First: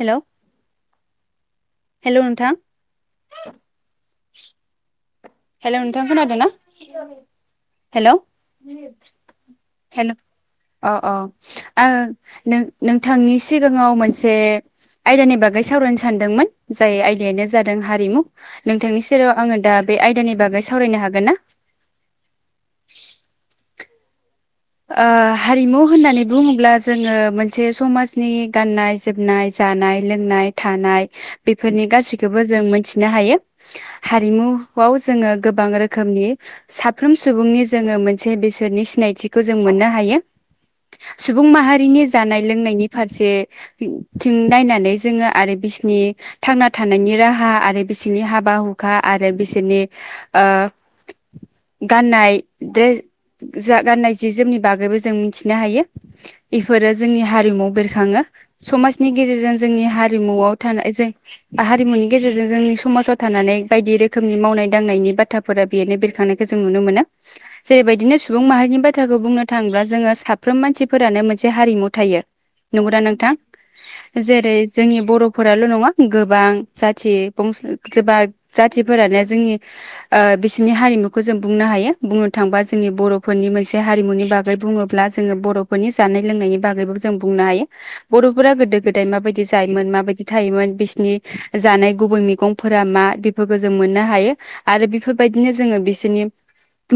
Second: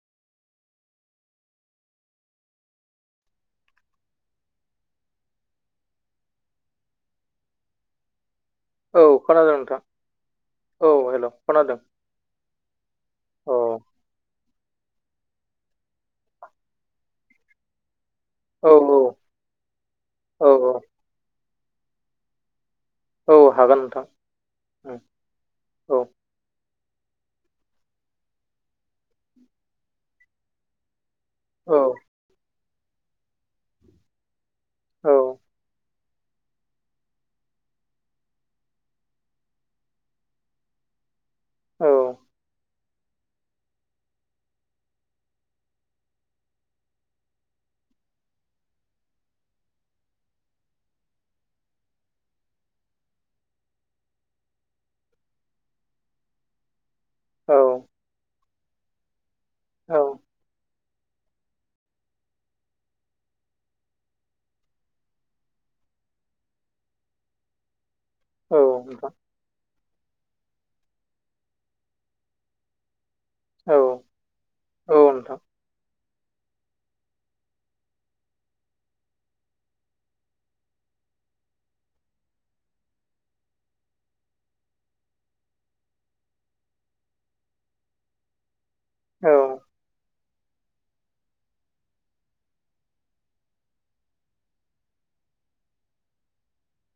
Hello hello नोंथां? Hello नोंथां खोनादोंना हेलौ? औ खोनादों। नोंथां हेल? अ औ अ हेल' खोनादों आङो नों नोंथांनि औ सिगाङाव मोनसे आयदानि बागै सावरायनो सानदोंमोन जाय आयदायानो जादों हारिमु औ नोंथांनि सेराव आङो दा बे आयदानि औ बागै औ सावरायनो हागोन ना? औ हागोन नोंथां। औ ओ हारिमु औ होननानै बुङोब्ला जोङो मोनसे समाजनि गाननाय जोमनाय जानाय लोंनाय थानाय औ बेफोरनि गासैखोबो जों मोनथिनो हायो हारिमुआव औ जोङो गोबां रोख खोमनि साफ्रोम सुबुंनि जोङो मोनसे बिसोरनि सिनायथि खौ जों मोननो हायो सुबुं औ माहारिनि जानाय लोंनायनि फारसे थिं नायनानै जोङो आरो बिसिनि थांना थानायनि राहा आरो बिसिनि हाबा हुखा आरो बिसोरनि ओ गाननाय द्रेस जा गाननाय जि जोमनि बागैबो जों मिथिनो हायो बेफोरो जोंनि औ हारिमुाव बेरखाङो समाजनि गेजेरजों जोंनि औ हारिमुआव थानाय जों हारिमुनि गेजेरजों जोंनि समाजाव थानानै बायदि रोखोमनि मावनाय दांनायनि बाथ्राफोरा बेरो बेरखां मोननायखौ जों नुनो मोनो जेरैबायदिनो सुबुं औ माहारिनि नोंथां बाथ्राखौ बुंनो थाङोब्ला जोङो साफ्रोम मानसिफोरानो मोनसे हारिमु थायो नंगौना नों थां औ जेरै जोंनि औ नोंथां बरफोराल नङा गोबां जाथि [unintelligible] जाथिफोरानो जोंनि ओ बिसोरनि हारि बेखौ जों बुंनो हायो बुंनो थांबा जोंनि बरफोरनि मोनसे बे हारिमुनि बागै बुङोब्ला जोङो बरफोरनि जानाय लोंनायनि बागैबो जों बुंनो हायो बरफोरा गोदो गोदाय औ माबायदि जायोमोन माबायदि थायोमोन बिसिनि जानाय गुबै मैगंफोरा मा बेफोरखौ जों मोननो हायो आरो बेफोरबायदि बिदिनो जोङो बिसिनि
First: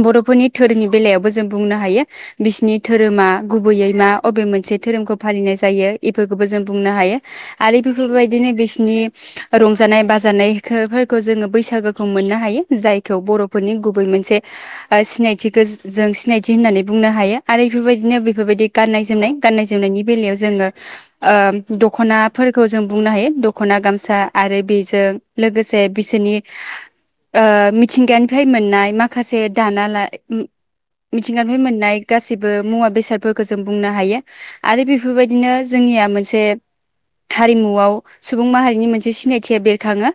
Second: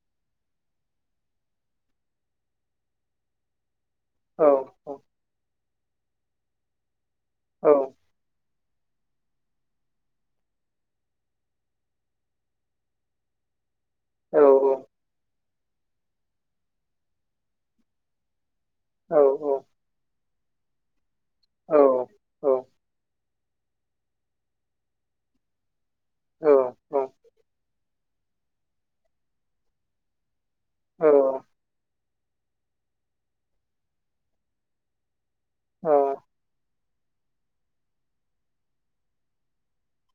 बरफोरनि दोरोंनि बेलायावबो जों बुंनो हायो बिसिनि धोरोमा गुबैयै मा अबे औ मोनसे धोरोमखौ फालिनाय जायो इफोरखौबो जों बुंनो हायो औ आरो इफोरखौ बायदिनो बिस नि रंजानाय बाजानायखो फोरखौ जोङो बैसागोखौ मोननो हायो जायखौ बरफोरनि गुबै मोनसे औ ओ सिनायथिखो जों सिनायथि होननानै बुंनो हायो आरो एफोरबायदिनो बेफोरबायदि गाननाय जोमनाय गाननाय जोमनायनि बेलायाव जोङो ओ औ दखनाफोरखौ जों बुंनो हायो दखना गामसा आरो बेजों लोगोसे बिसोरनि औ ओ मिथिंगानिफ्राय मोननाय माखासे दाना ला मिथिंगानिफ्राय मोननाय गासैबो मुवा बेसादफोरखौ जों बुंनो हायो आरो बेफोरबायदिनो जों निया मोनसे हारिमुआव सुबुं माहारिनि मोनसे सिनायथिया बेरखाङो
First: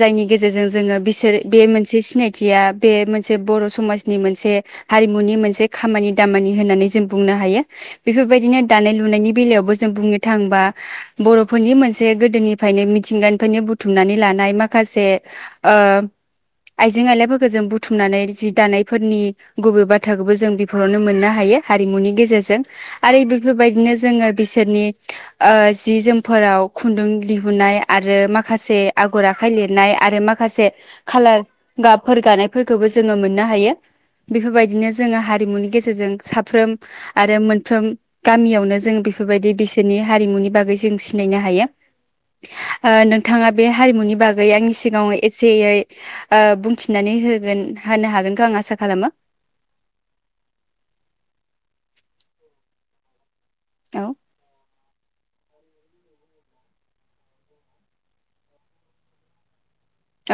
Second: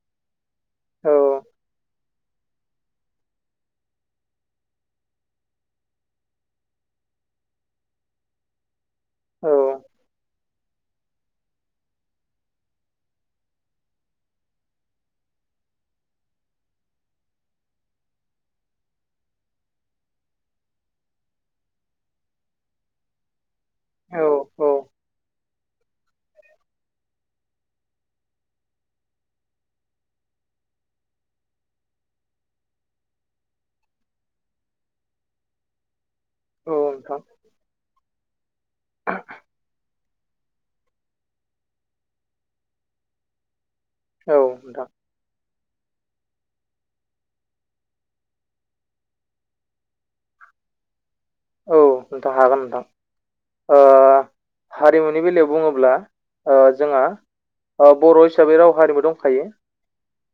जायनि गेजेरजों जोङो बिसोर बे मोनसे सिनायथिया बे मोनसे बर' समाजनि मोनसे हारिमुनि मोनसे खामानि दामानि होननानै जों बुंनो हायो बेफोरबायदिनो दानाय लुनायनि बेलायावबो जों बुंनो थाङोबा बर'फोरनि मोनसे गोदोनिफ्रायनो मिथिंगानिफ्रायनो बुथुमनानै लानाय माखा से ओ आइजें आइलाफोरखौ जों बुथुमनानै जि दानायफोरनि गुबै बाथ्राखौबो जों बेफोरावनो मोननो हायो हारिमुनि गेजेरजों आरो बेफोरबायदिनो जोङो बिसोरनि ओ जि जोमफोराव खुन्दुं दिहुनाय आरो माखासे आगर आखाइ लिरनाय आरो मा माखासे खालार गाबफोर गानायफोरखौबो जोङो मोननो हायो। बेफोरबायदिनो जोङो हारिमुनि गेजेरजों साफ्रोम नोंथां आरो मोनफ्रोम गामियावनो जों बेफोरबायदि बिसोरनि हारिमुनि बागै जों सिनायनो हायो ओ नोंथाङा बे हारिमुनि औ बागै आंनि नोंथां सिगाङाव एसेयै ओ बुंथिनानै होगोन होनो हागोनखौ आं आसा खालामो। औ नोंथां हागोन नोंथां। ओ औ। हारिमुनि बेलायाव बुङोब्ला ओ जोंङा ओ बर' हिसाबै राव हारिमु दंखायो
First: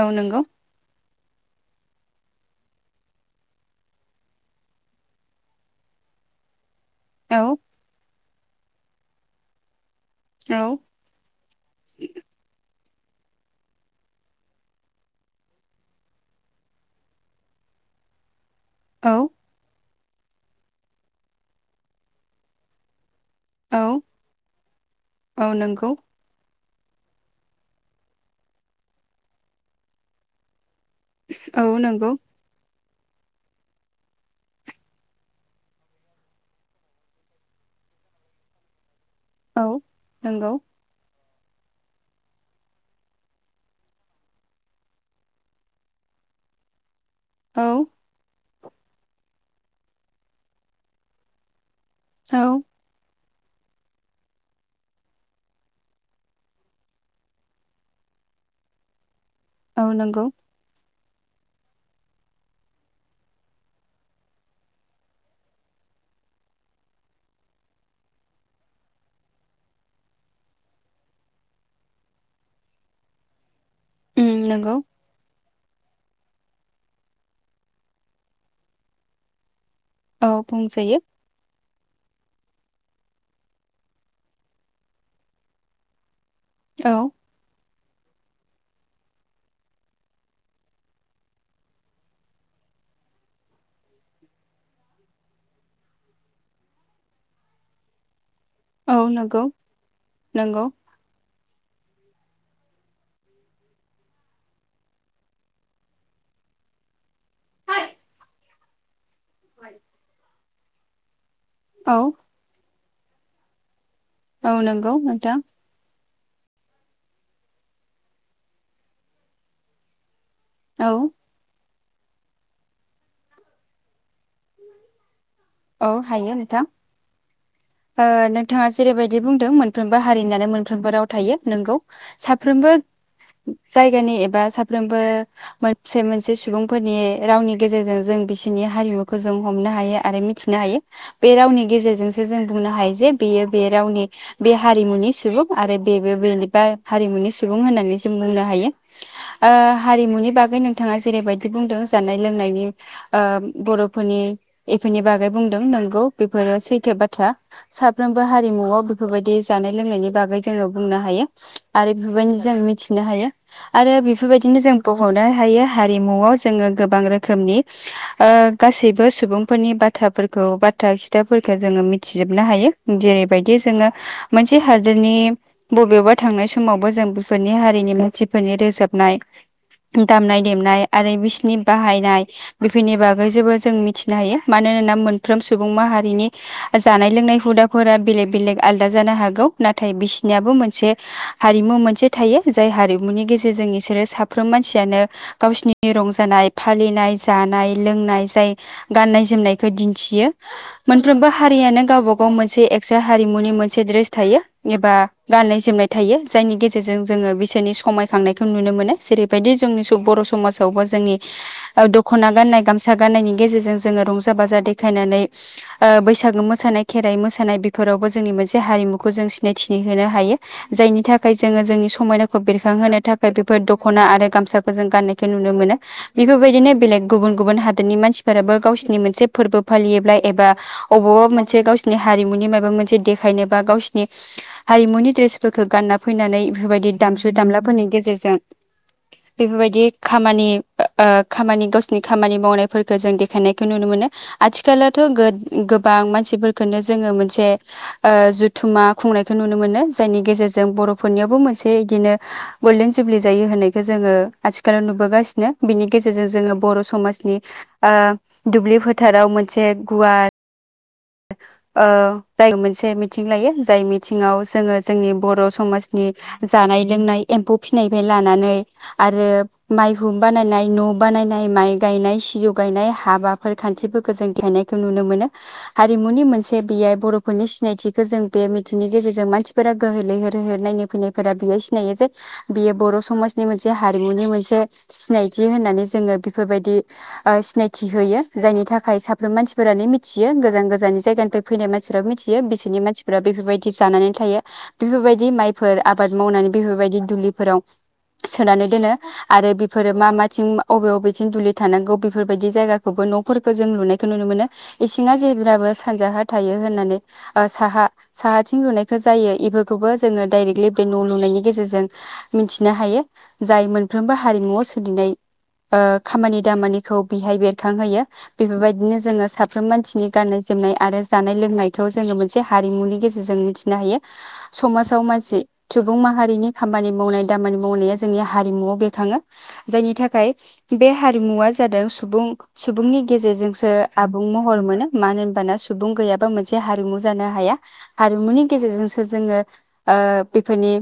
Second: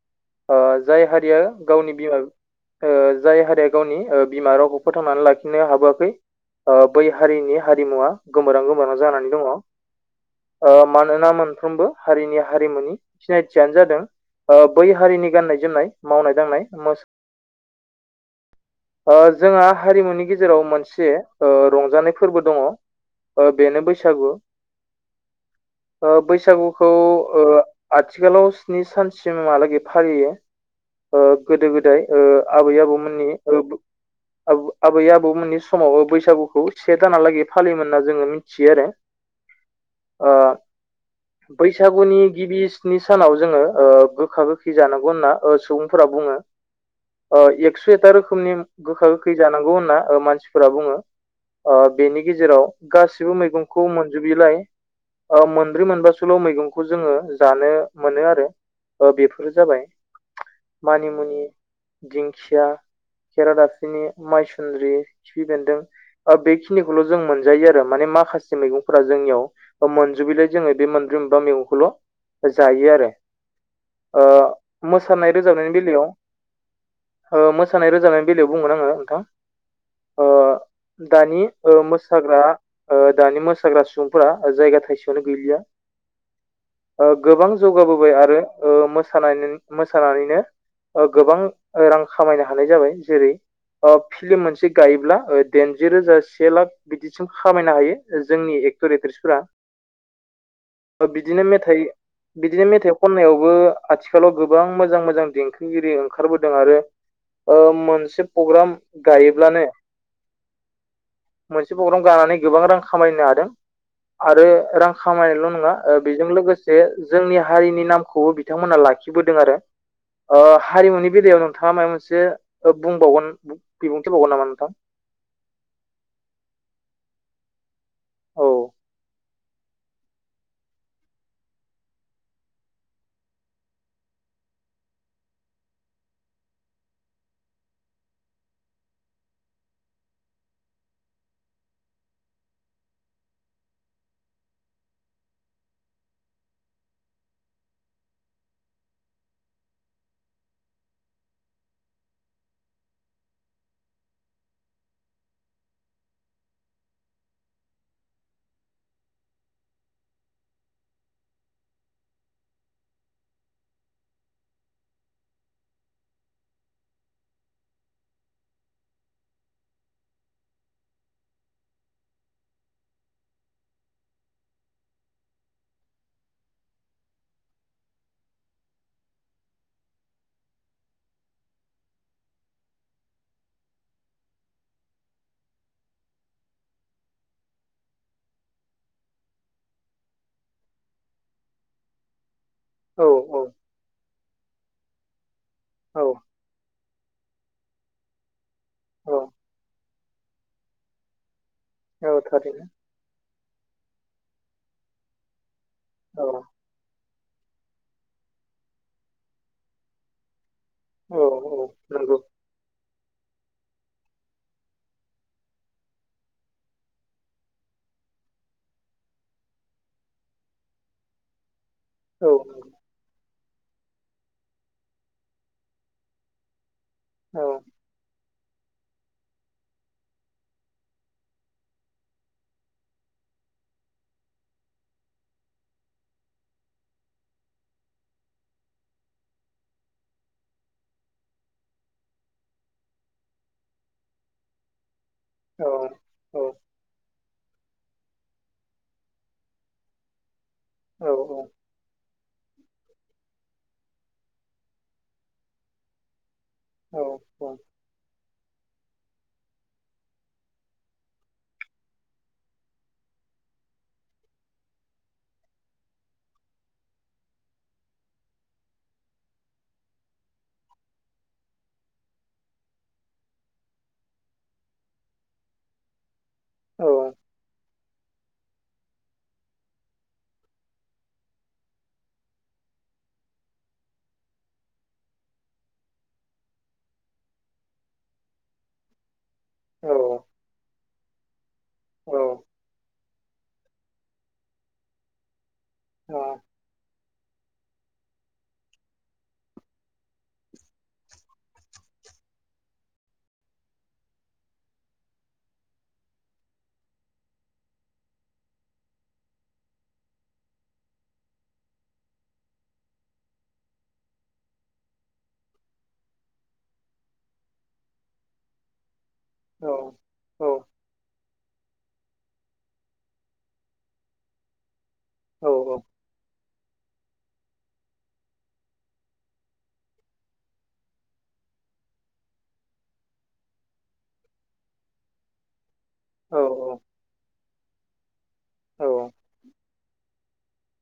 औ नंगौ ओ जाय हारि बेयो गावनि बिमा ओ जाय हारिया गावनि ओ बिमा रावखौ फोथांनानै लाखिनो हाबो आखै बै औ हारिनि हारिमुवा गोमोरां गोमोरां जानानै दङ। ओ औ मानोना मोनफ्रोमबो हारिनि हारिमुनि सिनायथियानो जादों ओ बै हारिनि गाननाय जोमनाय मावनाय दांनाय मो ओ औ जोंहा हारिमुनि गेजेराव मोनसे ओ रंजानाय फोरबो दङ। ओ औ बेनो बैसागु। औ नंगौ ओ बैसागु खौ आथिखालाव स्नि सानसिमहालागै फालियो। ओ औ गोदो गोदाय नंगौ ओ आबै आबौमोननि ओ [inaudible] आबै आबौमोननि समाव बैसागुखौ से दानालागै फालियोमोन होनना जोङो मिथियो आरो‌ औ नंगौ। बैसागुनि गिबि स्नि सानाव जोङो ओ गोखा गोखै जानांगौ होनना ओ सुबुंफोरा बुं बुङो। औ ओ एक्स' एकटा रोखोमनि गोखा गोखै जानांगौ होनना मानसिफोरा बुङो। ओ बेनि औ गेजेराव गासिबो मैगंखौ मोनजोबैलाय ओ मोनब्रै मोनबासोल मैगंखौ जोङो जानो मोनो आरो ओ बेफोर औ नंगौ। मानिमुनि दिंखिया खरादाफनि माइसुन्द्रि खिफि बेन्दों बेखिनिखौल' जों मोनजायो आरो माने मा माखासे मैगंफोरा जोंनियाव मोनजुबैलाय जोङो बे मोनब्रै मोनबा मैगंखौल' जायो आरो। ओ उम नंगौ मोसानाय रोजाबनायनि बेलायाव ओ मोसानाय रो मोसानायनि बेलायाव बुंगोन आङो नोंथां ओ औ बुंजायो दानि ओ मोसाग्रा ओ दानि मोसाग्रा सुबुंफोरा जायगा थाइसेआवनो गैलिया औ ओ गोबां जौगाबोबाय आरो ओ मोसानो मोसानानैनो ओ गोबां रां खामायनो हानाय जाबाय जेरै ओ फिल्म मोनसे गायोब्ला दायेनजि रोजा से लाख बिदिसिम खामायनो हायो। जोंनि एक्टर औ एक्ट्रिसफोरा नंगौ नंगौ ओ बिदिनो मेथाइ बिदिनो मेथाइ खननायावबो आथिखालाव गोबां मोजां मोजां देंखोगिरि ओंखारबोदों आरो ओ मोनसे फग्राम गायोब्लानो मोनसे औ फग्राम गानानै गोबां रां खामायनो हादों आरो औ रां नंगौ नोंथां खामायनायल' बेजों लोगोसे जोंनि हारिनि नामखौबो बिथांमोना लाखिबोदों आरो। ओ औ हारिमुनि बेलायाव नोंथाङा माबा मोनसे बुंबावगोन बिबुं [inaudible] औ हायो नोंथां। ओ औ नोंथाङा जेरैबायदि बुंदों मोनफ्रोमबो हारिनानो मोनफ्रोमबो राव थायो नोंगौ साफ्रोमबो जायगानि एबा साफ्रोमबो मोनसे मोनसे सुबुंफोरनि रावनि गेजेरजों जों जों बिसिनि हारिमु खौ जों हमनो हायो आरो मिथिनो हायो बे रावनि गेजेरजोंसो जों बुंनो हायो जे बेयो बे रावनि बे हारिमुनि सुबुं आरो बेबो बेनिबा हारिमुनि सुबुं होननानै जों बुंनो हायो। ओ हारिमुनि बागै नोंथाङा जेरैबायदि बुंदों जानाय लोंनायनि ओ बर' नि बेफोरनि बागै बुंदों नोंगौ बेफोरो सैथो बाथ्रा साफ्रोमबो हारिमुआव बेफोरबायदि जानाय लोंनायनि बागै जोङो बुंनो हायो आरो बेफोरबायदि जों मिथिनो हायो आरो बेफोरबायदिनो जों बुंब'नो हायो हारिमुआव जोङो गोबां रोखोमनि ओ गासैबो सुबुंफोरनि बाथ्राफोरखौ बाथ्रा खिथाफोरखौ जोङो मिथिजोबनो हायो जेरैबायदि जोङो मोनसे हादोरनि बबेबा थांनाय समावबो जों बिफोरोरनि हारिनि मानसिफोरनि रोजोबनाय दामनाय देनाय आरो बिसिनि बाहायनाय बेफोरनि बाग बै जेबो जों मिथिनो हायो मानोना मोनफ्रोम सुबुं माहारिनि जानाय लोंनाय हुदाफोरा बेलेक बेलेग आलदा जानो हागौ नाथाय बिसिनियाबो मोनसे हारिमु मोनसे थायो। जाय औ हारिमुनि औ गेजेरजों इसोरो साफ्रोम मानसियानो गावसिनि औ रंजानाय फालिनाय जानाय लोंनाय जाय औ गाननाय जोमनायखो दिन्थियो मोनफ्रोमबो हारियानो औ गावबा गाव मोनसे थारैनो एक्स्रा हारिमुनि मोनसे द्रेस थायो एबा गान्नाय जोमनाय थायो औ जायनि गेजेरजों जोङो बिसोरनि समायखांनायखौ नुनो मोनो जेरैबायदि जोंनि बर' समाज आवबो जोंनि औ औ नंगौ दख'ना गानाय गामसा गाननायनि गेजेरजों जोङो रंजा बाजा देखायनानै ओ बैसागो मोसानाय खेराइ मोसानाय बेफोरावबो जोंनि मोनसे हारिमुखौ जों सिनायथि होनो हायो जायनि थाखाय जोङो जोंनि औ समायनाखौ बेरखांहोनो थाखाय बेफोर दख'ना आरो गामसाखौ जों गाननायखौ नुनो मोनो बेफोरबायदिनो बेलेग गुबुन गुबुन नंगौ हादोरनि मानसिफोराबो गावसोरनि मोनसे फोरबो फालियोब्ला एबा अबावबा मोनसे गावसिनि हारिमुनि नि माबा मोनसे देखायनोबा गावसिनि हारिमुनि द्रेसफोरखो गानना फैनानै बेबायदि दाजु दामलाफोरनि गेजेर जों बेफोरबायदि खामानि ओ खामानि गावसिनि खामानि मावनायफोरखौ जों देखायनायखौ नुनो मोनो आथिखालाव थ' गोद औ गोबां औ मानसिफोरफोरखोननो जोङो मोनसे बे ओ जुथुम्मा खुंनायखौ नुनो मोनो जायनि गेजेरजों औ बर'फोरनियावबो मोनसे इदिनो गल्डेन जुब्लि जायो होननायखौ जोङो आथिखालाव नुबोगासिनो बिनि गेजेरजों जोङो बर' औ समाजनि औ आ दुब्लि फोथाराव मोनसे गुवार ओ जाय मोनसे मिटिं लायो जाय मिथिङाव जोङो जोंनि बर' समाजनि जानाय लोंनाय एफ्मौ फिसिनायनिफ्राय लानानै आरो माइहुं बानायनाय न' बा बानायनाय माइ गायनाय सिजौ गायनाय हाबाफोर खान्थिफोरखौ जों गायनायखौ नुनो मोनो। हारिमुनि मोनसे औ बेयो बर'फोरनि सिनायथिखो जों बे मिथिंनि गेजेरजों मानसिफोरा गोहो लैहोर लैहोर नायनो फैनायफोरा बियो सिनायो जे बियो बर' समाज बिनि मोनसे हारिमुनि मोनसे सिनायथि होननानै जोङो बेफोरबायदि आ सिनायथि होयो। जायनि थाखाय साफ्रोम मानसिफोरानो औ मिथियो गोजान गोजाननि जायगानिफ्राय फैनाय मानसिफोराबो मिथियो बिसिनि मानसि बेफोरबायदि जानानै थायो बेफोरबायदि माइफोर आबाद मावनानै बेफोरबायदि दुलिफोराव सोनानै दोनो आरो बेफोरो मा माथिं बबे बबेथिं दुलि थानांगौ बेफोरबायदि जायगाखौबो न'फोरखो जों लुनायखौ नुनो मोनो इसिङा जे [unintelligible] सानजाहा थायो होननानै ओ साहा साहाथिं लुनायखौ जायो इबोखौबो जोङो डाइरेक्टलि बे न' लुनायनि गेजेरजों मिथिनो हायो जाय मोनफ्रोमबो हारिमुआव सोलिनाय ओ खामानि दामानिखौ बेहाय बेरखांहोयो बेफोरबायदिनो जोङो साफ्रोम मानसिनि गाननाय जोमनाय औ आरो जानाय लोंनायखौ जोङो मोनसे हारिमुनि गेजेरजों मिथिनो हायो समाज मानसि सुबुं माहारिनि खामानि मावनाय दामानि मावनाया जोंनि हारिमुाव बेरखाङो जायनि थाखाय बे हारिमुवा जादों सुबुं सुबुंनि गेजेरजोंसो आबुं महर मोनो। मानो होनबाना सुबुं गैयाबा मोनसे हारिमु जानो हाया हारिमुनि औ गेजेरजोंसो जोङो बेफोरनि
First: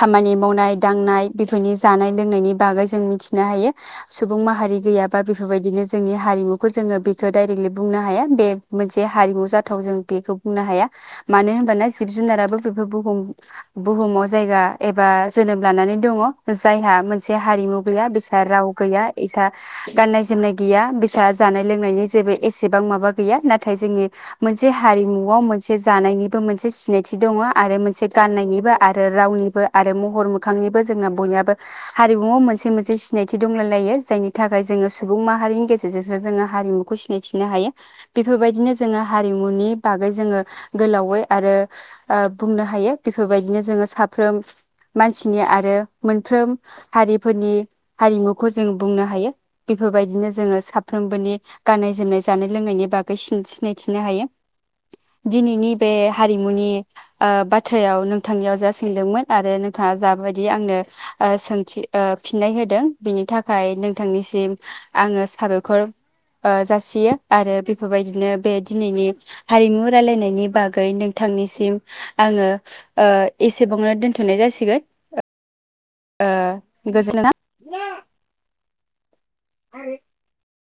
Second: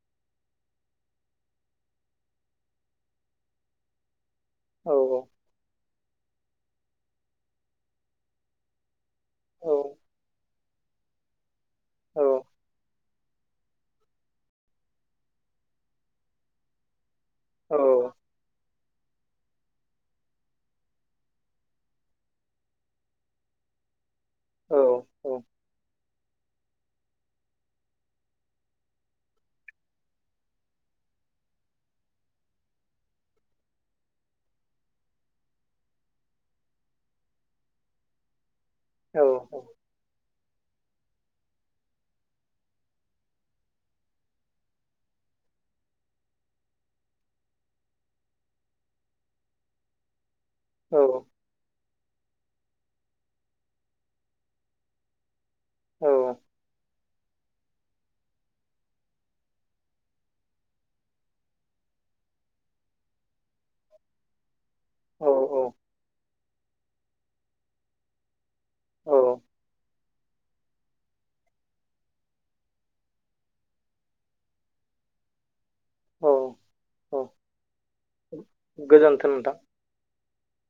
खामानि मावनाय दांनाय बेफोरनि जानाय लोंनायनि बागै जों मिथिनो हायो। सुबुं माहारि गैयाबा बेफोरबायदिनो जोंनि हारिमुखौ जोङो बेखौ डाइरेक्टलि बुंनो हाया बे मोनसे जे हारिमु औ जाथाव जों बेखौ बुंनो हाया मानो होनबाना जिब जुनाराबो बे बुहुमाव जायगा एबा जोनोम लानानै दङ जायहा मोनसे हारिमु गैया बिसोर राव गैया इसा गाननाय जोमनाय गैया बिसा जानाय लोंनायनि जेबो एसे माबा गैयान नाथाय जोंनि मोनसे हारिमु आव मोनसे जानायनि मोनसे सिनायथि दङ आरो मोनसे गाननायनिबो आरो रावनिबो आरो महर मोखांनिबो जोंना बयनि हारिमुाव मोनसे मोनसे सिनायथि दंलायलायो जायनि थाखाय जोङो सुबुं माहारिनि गेजेरजों जों हारिमुखौ सिनायथिनो हायो बेफोरबायदिनो जोङो हारिमुनि बागै जोङो गोलावै आरो बुंनो ओ हायो बेफोरबायदिनो जोङो साफ्रोम मानसिनि आरो मोनफ्रोम हारिफोरनि हारिमुखौ जों बुंनो हायो बे बेफोरबायदिनो जोङो साफ्रोमबोनि गाननाय जोमनाय जानाय लोंनायनि बागै सिनायथिनो हायो। दिनैनि बे हारिमुनि ओ बाथ्रायाव नोंथांनियाव जा सोंदोंमोन आरो नोंथाङा जाबायदि आंनो आ सोंथि ओ फिननाय होदों बेनि थाखाय नोंथांनिसिम आङो साबायखर ओ जासियो। आरो बेफोरबायदिनो बे दिनैनि हारिमु रायलायनायनि बागै नोंथांनिसिम आङो ओ एसेबांनो दोनथ'नाय जासिगोन। ओ गोजोना गोजोन्थों नोंथां।